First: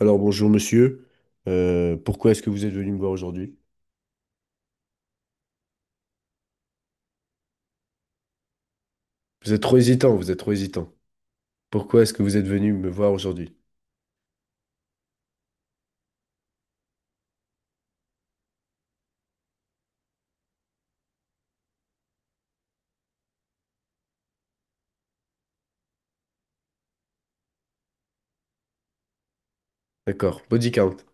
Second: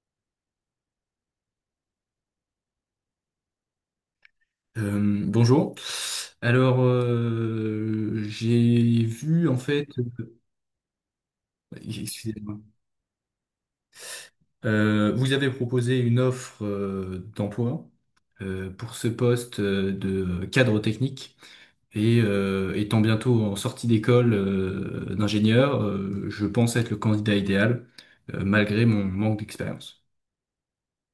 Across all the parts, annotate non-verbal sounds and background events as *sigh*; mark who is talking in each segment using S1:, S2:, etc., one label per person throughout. S1: Alors bonjour monsieur. Pourquoi est-ce que vous êtes venu me voir aujourd'hui?
S2: Bonjour. Alors, j'ai vu
S1: Vous
S2: en
S1: êtes trop
S2: fait,
S1: hésitant, vous êtes trop hésitant. Pourquoi est-ce que vous êtes
S2: excusez-moi.
S1: venu me voir aujourd'hui?
S2: Vous avez proposé une offre d'emploi pour ce poste de cadre technique et étant bientôt en sortie d'école d'ingénieur, je pense être le candidat idéal malgré mon manque d'expérience.
S1: D'accord, body count.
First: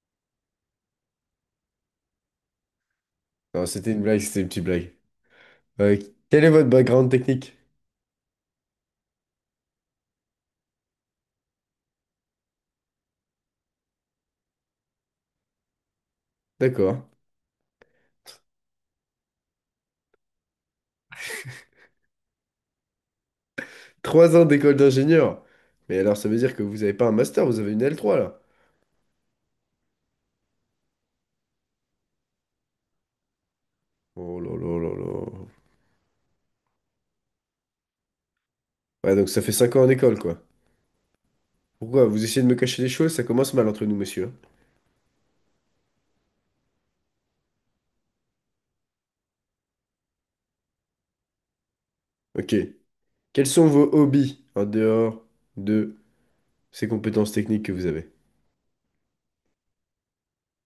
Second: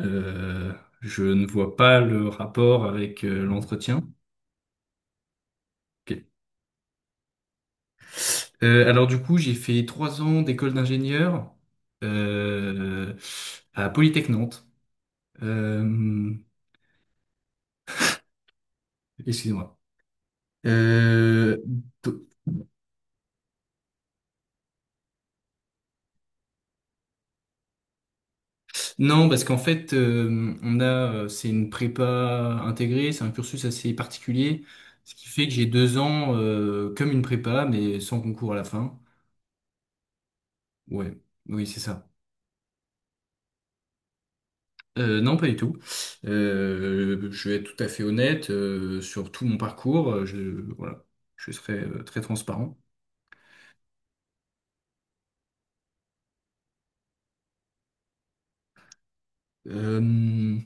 S2: Euh, je ne vois pas le rapport avec
S1: Non, c'était une
S2: l'entretien.
S1: blague, c'était une petite blague. Euh,
S2: Ok.
S1: quel est votre background technique?
S2: Alors du coup, j'ai fait trois ans d'école d'ingénieur euh, à Polytech Nantes. Euh,
S1: D'accord.
S2: Excusez-moi. Euh, do-
S1: Trois ans d'école d'ingénieur. Mais alors ça veut dire que vous n'avez pas un master, vous avez une L3 là.
S2: non, parce qu'en fait, on a, c'est une prépa intégrée, c'est un cursus assez
S1: Oh là
S2: particulier,
S1: là là
S2: ce qui
S1: là.
S2: fait que j'ai deux ans comme une prépa, mais sans concours à la fin.
S1: Ouais, donc ça fait cinq ans en école quoi.
S2: Ouais, oui, c'est
S1: Pourquoi?
S2: ça.
S1: Vous essayez de me cacher des choses, ça commence mal entre nous, monsieur, hein.
S2: Non, pas du tout. Je vais être tout à fait honnête sur tout mon parcours. Voilà, je serai très
S1: Ok.
S2: transparent.
S1: Quels sont vos hobbies en dehors de ces compétences techniques que vous avez?
S2: Euh,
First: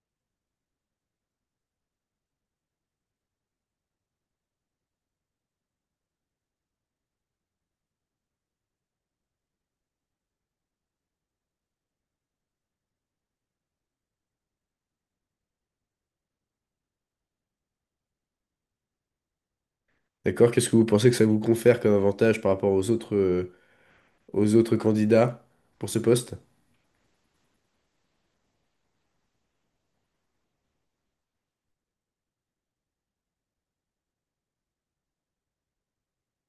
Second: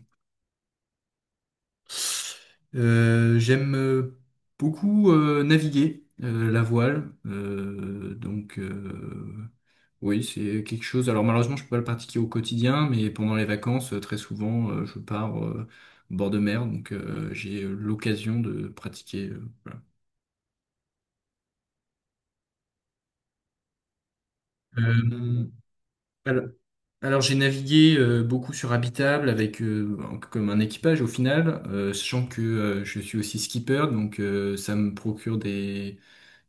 S2: J'aime beaucoup naviguer la voile. Donc oui, c'est quelque chose. Alors malheureusement, je peux pas le pratiquer au quotidien, mais pendant les vacances, très souvent, je pars au bord de mer, donc j'ai l'occasion de pratiquer. Voilà.
S1: D'accord. Qu'est-ce que vous pensez que ça vous confère comme avantage par rapport aux autres candidats
S2: Euh,
S1: pour ce poste? En
S2: alors, alors, j'ai navigué beaucoup sur Habitable avec comme un équipage au final, sachant que je suis aussi skipper, donc ça me procure des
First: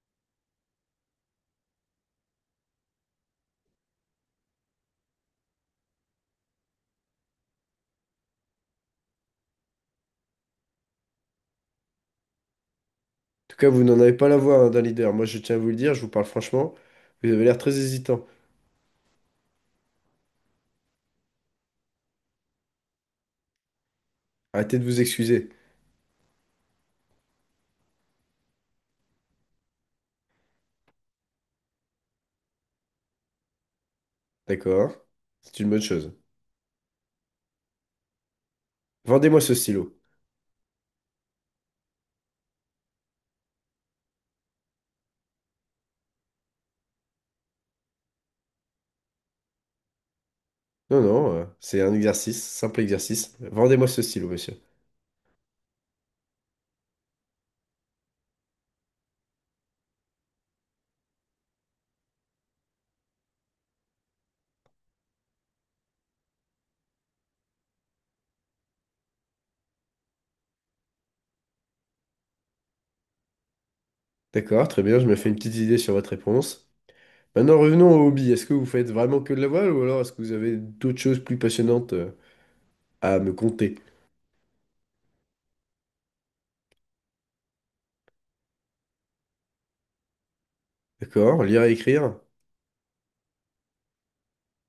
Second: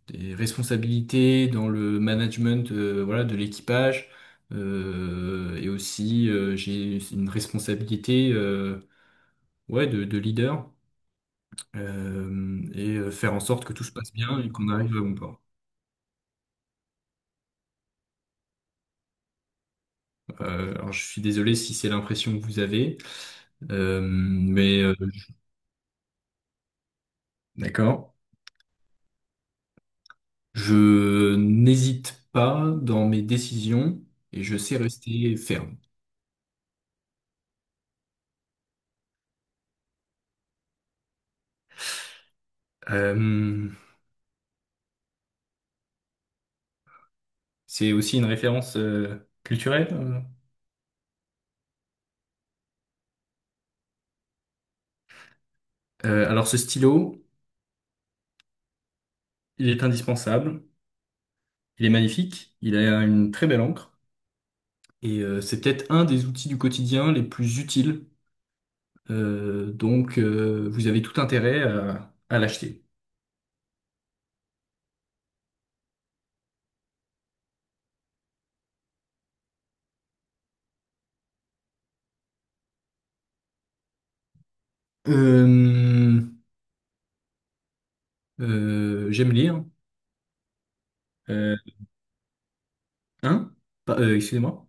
S2: des responsabilités dans le management, voilà, de l'équipage. Et aussi, j'ai une responsabilité, ouais, de leader, et faire en
S1: tout
S2: sorte
S1: cas,
S2: que
S1: vous
S2: tout se
S1: n'en avez
S2: passe
S1: pas la
S2: bien et
S1: voix, hein,
S2: qu'on
S1: d'un
S2: arrive à
S1: leader.
S2: bon
S1: Moi, je
S2: port.
S1: tiens à vous le dire, je vous parle franchement. Vous avez l'air très hésitant.
S2: Alors, je suis désolé si c'est l'impression que vous avez,
S1: Arrêtez
S2: mais
S1: de vous excuser.
S2: d'accord. Je n'hésite pas dans mes décisions et je sais
S1: D'accord.
S2: rester
S1: C'est une
S2: ferme.
S1: bonne chose. Vendez-moi ce stylo.
S2: Euh, c'est aussi une référence culturelle.
S1: Non, non, c'est un exercice, simple exercice. Vendez-moi ce stylo, monsieur.
S2: Alors ce stylo, il est indispensable, il est magnifique, il a une très belle encre et c'est peut-être un des outils du quotidien les plus utiles. Donc vous avez tout intérêt à l'acheter.
S1: D'accord, très bien, je me fais une petite idée sur votre réponse. Maintenant, revenons au hobby. Est-ce que vous faites vraiment que de la voile ou alors est-ce que vous avez d'autres choses plus passionnantes à me conter?
S2: Euh, J'aime lire.
S1: D'accord.
S2: Euh,
S1: Lire et écrire.
S2: hein? Excusez-moi.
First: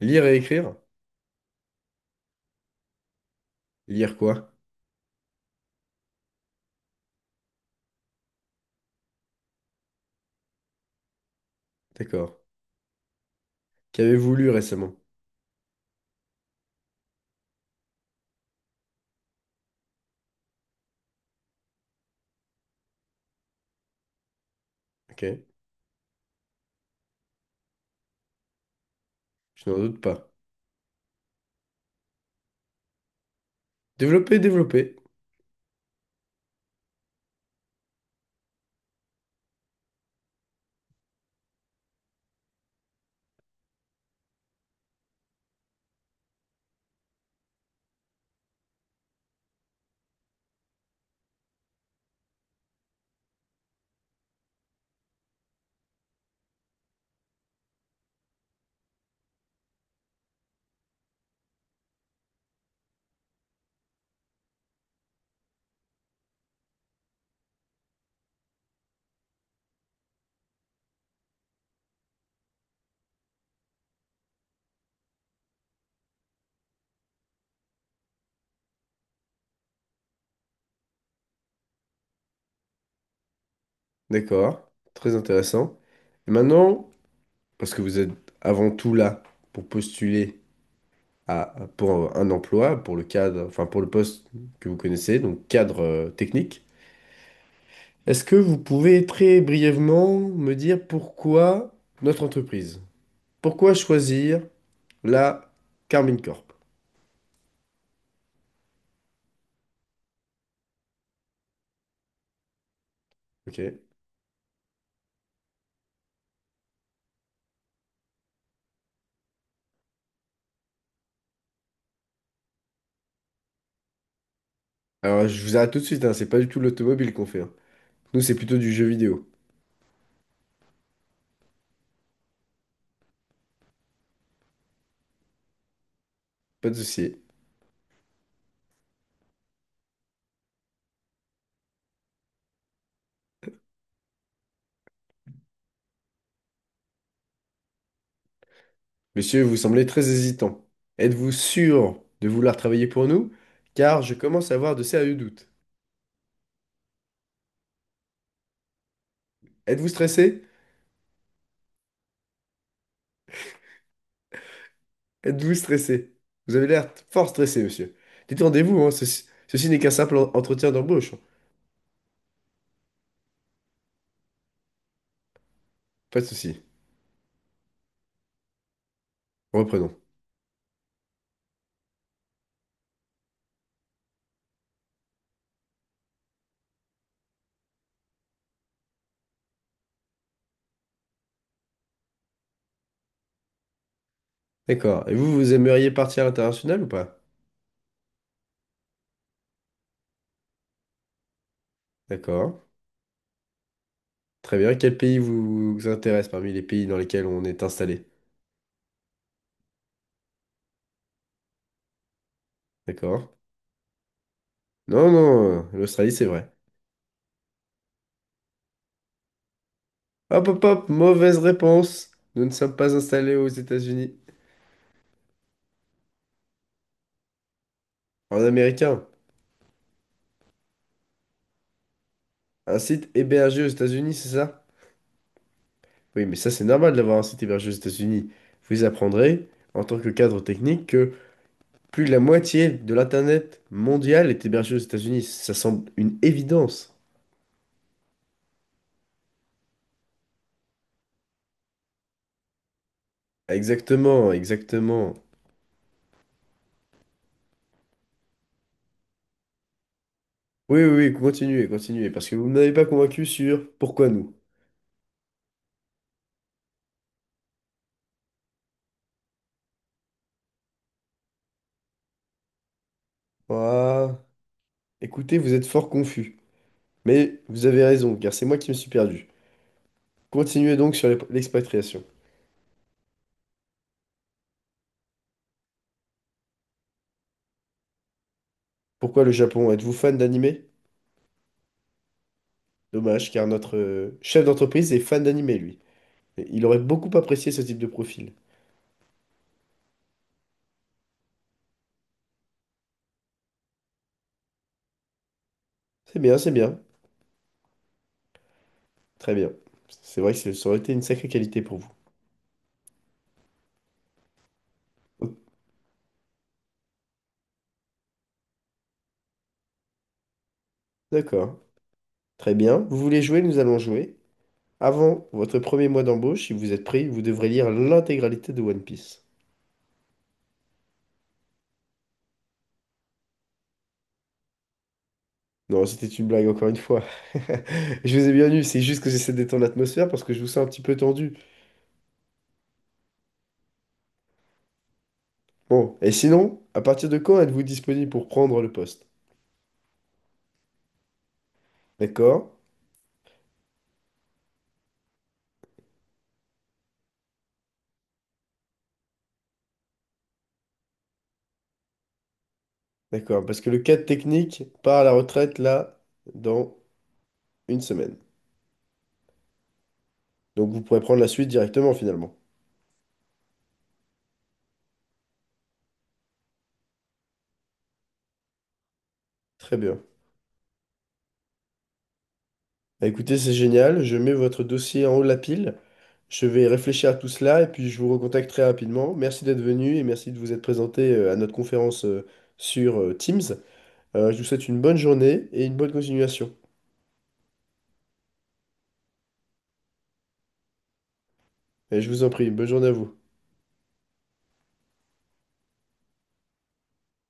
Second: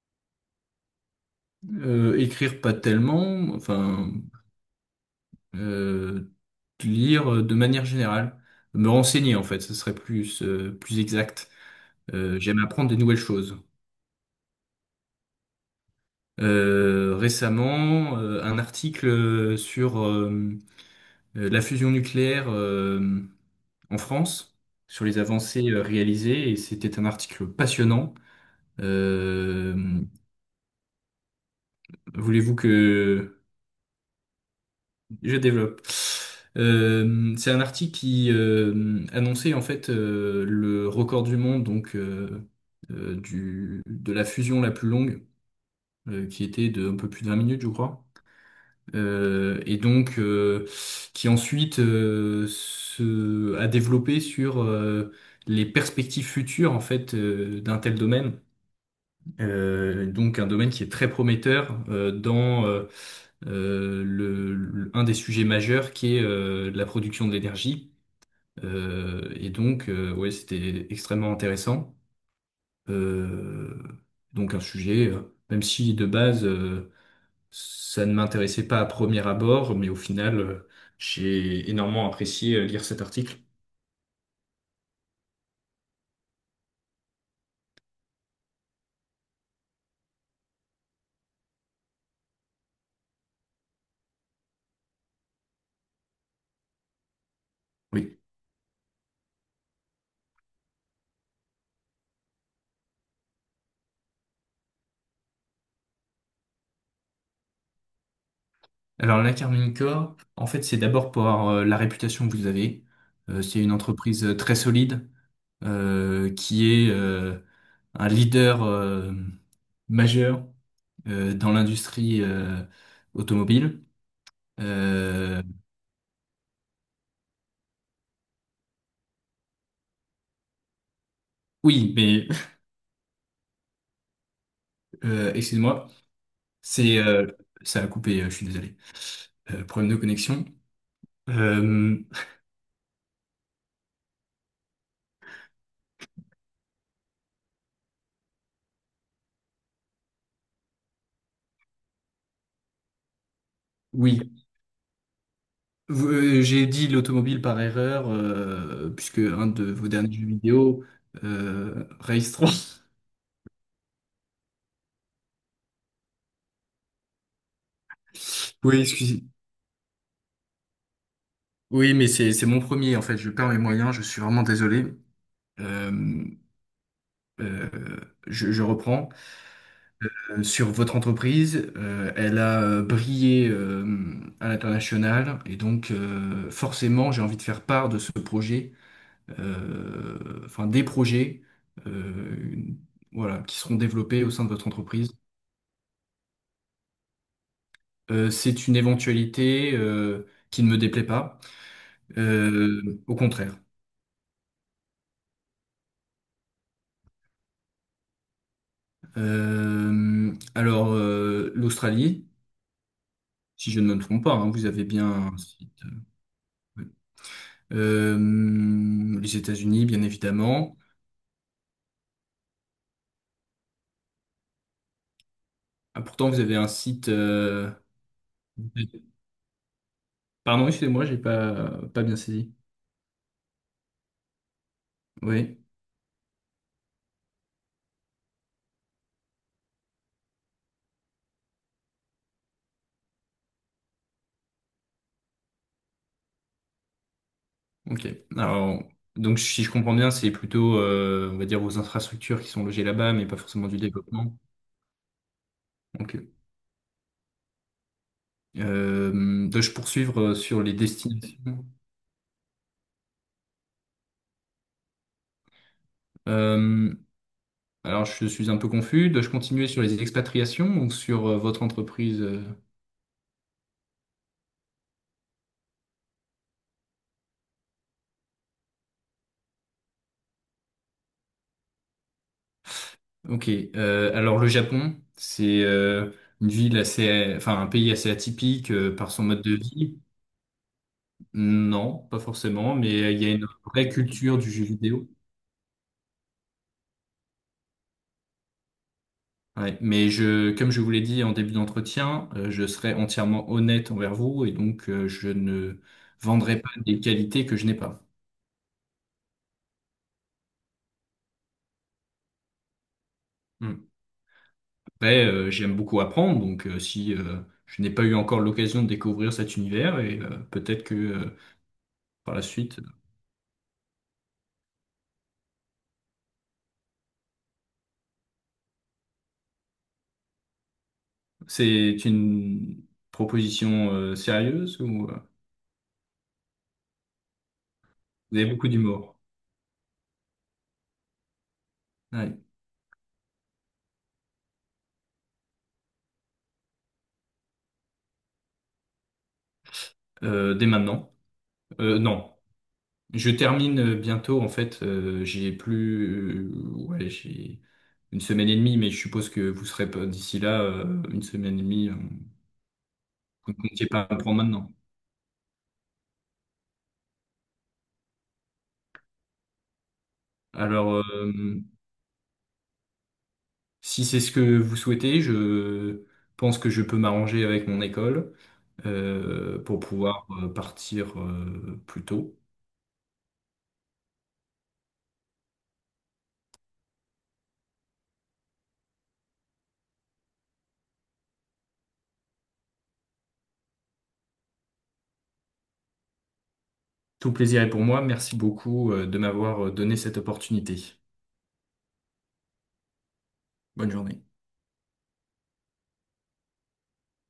S1: Lire et écrire.
S2: Écrire pas tellement, enfin
S1: Lire quoi?
S2: euh, lire de manière générale. Me renseigner en fait, ce serait plus plus exact.
S1: D'accord.
S2: J'aime apprendre des nouvelles choses.
S1: Qu'avez-vous lu récemment?
S2: Récemment un article sur la fusion nucléaire en France, sur les
S1: Ok.
S2: avancées réalisées, et c'était un article passionnant.
S1: Je n'en doute
S2: Euh,
S1: pas.
S2: Voulez-vous que
S1: Développer, développer.
S2: je développe? C'est un article qui annonçait en fait le record du monde, donc de la fusion la plus longue, qui était de un peu plus de 20 minutes, je crois. Et donc qui ensuite a développé sur les perspectives futures en fait d'un tel domaine. Donc un domaine qui est très prometteur dans un des sujets majeurs qui est la production de l'énergie. Et donc ouais, c'était extrêmement intéressant. Euh, donc un sujet, même si de base ça ne m'intéressait pas à premier abord, mais au final, j'ai énormément apprécié lire cet article.
S1: D'accord. Très intéressant. Et maintenant, parce que vous êtes avant tout là pour postuler à, pour un emploi, pour le cadre, enfin pour le poste que vous connaissez, donc cadre technique,
S2: Oui.
S1: est-ce que vous pouvez très brièvement me dire pourquoi notre entreprise? Pourquoi choisir la Carmine Corp?
S2: Alors, la Carmine Corp, en fait, c'est d'abord pour la réputation que vous avez. C'est une
S1: Ok.
S2: entreprise très solide, qui est un leader majeur dans l'industrie automobile.
S1: Alors, je
S2: Euh,
S1: vous arrête tout de suite, hein, c'est pas du tout l'automobile qu'on fait, hein. Nous, c'est plutôt du jeu vidéo.
S2: oui, mais *laughs* excusez-moi,
S1: Pas de
S2: c'est
S1: souci.
S2: ça a coupé, je suis désolé. Problème de connexion. Euh,
S1: Monsieur, vous semblez très hésitant. Êtes-vous sûr de vouloir travailler pour nous? Car je
S2: oui.
S1: commence à avoir de sérieux doutes.
S2: J'ai dit l'automobile par erreur, puisque un de
S1: Êtes-vous
S2: vos derniers jeux
S1: stressé?
S2: vidéo, Race 3. *laughs*
S1: Êtes-vous stressé? Vous avez l'air fort stressé, monsieur. Détendez-vous,
S2: Oui,
S1: hein, ceci,
S2: excusez.
S1: ceci n'est qu'un simple entretien d'embauche, hein.
S2: Oui, mais c'est mon premier, en fait. Je perds mes moyens, je suis vraiment désolé.
S1: Pas
S2: Euh,
S1: de souci.
S2: euh, je reprends.
S1: Reprenons.
S2: Sur votre entreprise, elle a brillé à l'international, et donc forcément, j'ai envie de faire part de ce projet, enfin des projets, euh, voilà, qui seront développés au sein de votre
S1: D'accord.
S2: entreprise.
S1: Et vous, vous aimeriez partir à l'international ou pas?
S2: C'est une éventualité qui ne me déplaît pas,
S1: D'accord.
S2: Euh, au contraire.
S1: Très bien. Quel pays vous intéresse parmi les pays dans lesquels on est installé?
S2: Alors, l'Australie,
S1: D'accord.
S2: si je ne me trompe pas, hein, vous avez
S1: Non,
S2: bien un
S1: non,
S2: site.
S1: l'Australie, c'est vrai.
S2: Oui. Les États-Unis, bien
S1: Hop, hop,
S2: évidemment.
S1: hop, mauvaise réponse. Nous ne sommes pas installés aux États-Unis.
S2: Ah, pourtant, vous avez un site.
S1: En américain,
S2: Pardon, excusez-moi, j'ai pas bien saisi.
S1: un site hébergé aux États-Unis, c'est ça?
S2: Oui,
S1: Oui, mais ça, c'est normal d'avoir un site hébergé aux États-Unis. Vous apprendrez, en tant que cadre technique, que plus de la moitié de l'Internet mondial est hébergé aux États-Unis. Ça semble une évidence.
S2: ok. Alors, donc si je comprends bien, c'est plutôt, on va dire, vos infrastructures qui sont logées là-bas, mais pas forcément du
S1: Exactement,
S2: développement.
S1: exactement.
S2: Ok. Dois-je poursuivre sur les
S1: Oui, oui, oui,
S2: destinations?
S1: continuez, continuez, parce que vous ne m'avez pas convaincu sur pourquoi nous.
S2: Euh, alors, je suis un peu confus. Dois-je continuer sur les expatriations ou sur votre entreprise?
S1: Ah, écoutez, vous êtes fort confus. Mais vous avez raison, car c'est moi qui me suis perdu. Continuez donc sur l'expatriation.
S2: Ok. Alors, le Japon, c'est une ville assez, enfin, un pays assez atypique par
S1: Pourquoi
S2: son
S1: le
S2: mode de
S1: Japon? Êtes-vous
S2: vie.
S1: fan d'anime?
S2: Non, pas forcément, mais il y
S1: Dommage,
S2: a une
S1: car notre
S2: vraie culture
S1: chef
S2: du jeu
S1: d'entreprise est
S2: vidéo.
S1: fan d'anime, lui. Et il aurait beaucoup apprécié ce type de profil.
S2: Ouais. Mais je, comme je vous l'ai dit en début d'entretien, je serai entièrement honnête envers vous et donc je ne
S1: C'est bien, c'est
S2: vendrai pas
S1: bien.
S2: des qualités que je n'ai pas.
S1: Très bien. C'est vrai que ça aurait été une sacrée qualité pour vous.
S2: Après,
S1: Oh.
S2: j'aime beaucoup apprendre, donc si je n'ai pas eu encore l'occasion de découvrir cet univers, et peut-être que
S1: D'accord.
S2: par la
S1: Très bien.
S2: suite,
S1: Vous voulez jouer? Nous allons jouer. Avant votre premier mois d'embauche, si vous êtes pris, vous devrez lire l'intégralité de One Piece.
S2: c'est une proposition sérieuse ou
S1: Non, c'était une blague encore une fois. *laughs* Je vous ai
S2: vous avez
S1: bien eu,
S2: beaucoup
S1: c'est juste que
S2: d'humour?
S1: j'essaie de détendre l'atmosphère parce que je vous sens un petit peu tendu.
S2: Ouais.
S1: Bon, et sinon, à partir de quand êtes-vous disponible pour prendre le poste?
S2: Dès maintenant? Non.
S1: D'accord.
S2: Je termine bientôt, en fait, j'ai plus... ouais, j'ai une semaine et demie, mais je suppose que vous serez pas d'ici là, une semaine et demie, vous
S1: D'accord,
S2: ne
S1: parce que le
S2: comptiez
S1: cadre
S2: pas pour
S1: technique
S2: maintenant.
S1: part à la retraite là dans une semaine. Donc vous
S2: Alors...
S1: pourrez prendre la suite directement finalement.
S2: Si c'est ce que vous souhaitez, je pense que je peux m'arranger avec mon école
S1: Très
S2: pour
S1: bien.
S2: pouvoir partir plus tôt.
S1: Bah, écoutez, c'est génial. Je mets votre dossier en haut de la pile. Je vais réfléchir à tout cela et puis je vous recontacte très rapidement. Merci d'être venu et merci de vous être présenté à notre conférence sur Teams. Je vous souhaite une bonne journée et une bonne continuation.
S2: Tout plaisir est pour moi. Merci beaucoup de m'avoir donné cette opportunité.
S1: Et je vous en prie, bonne journée à vous.
S2: Bonne journée.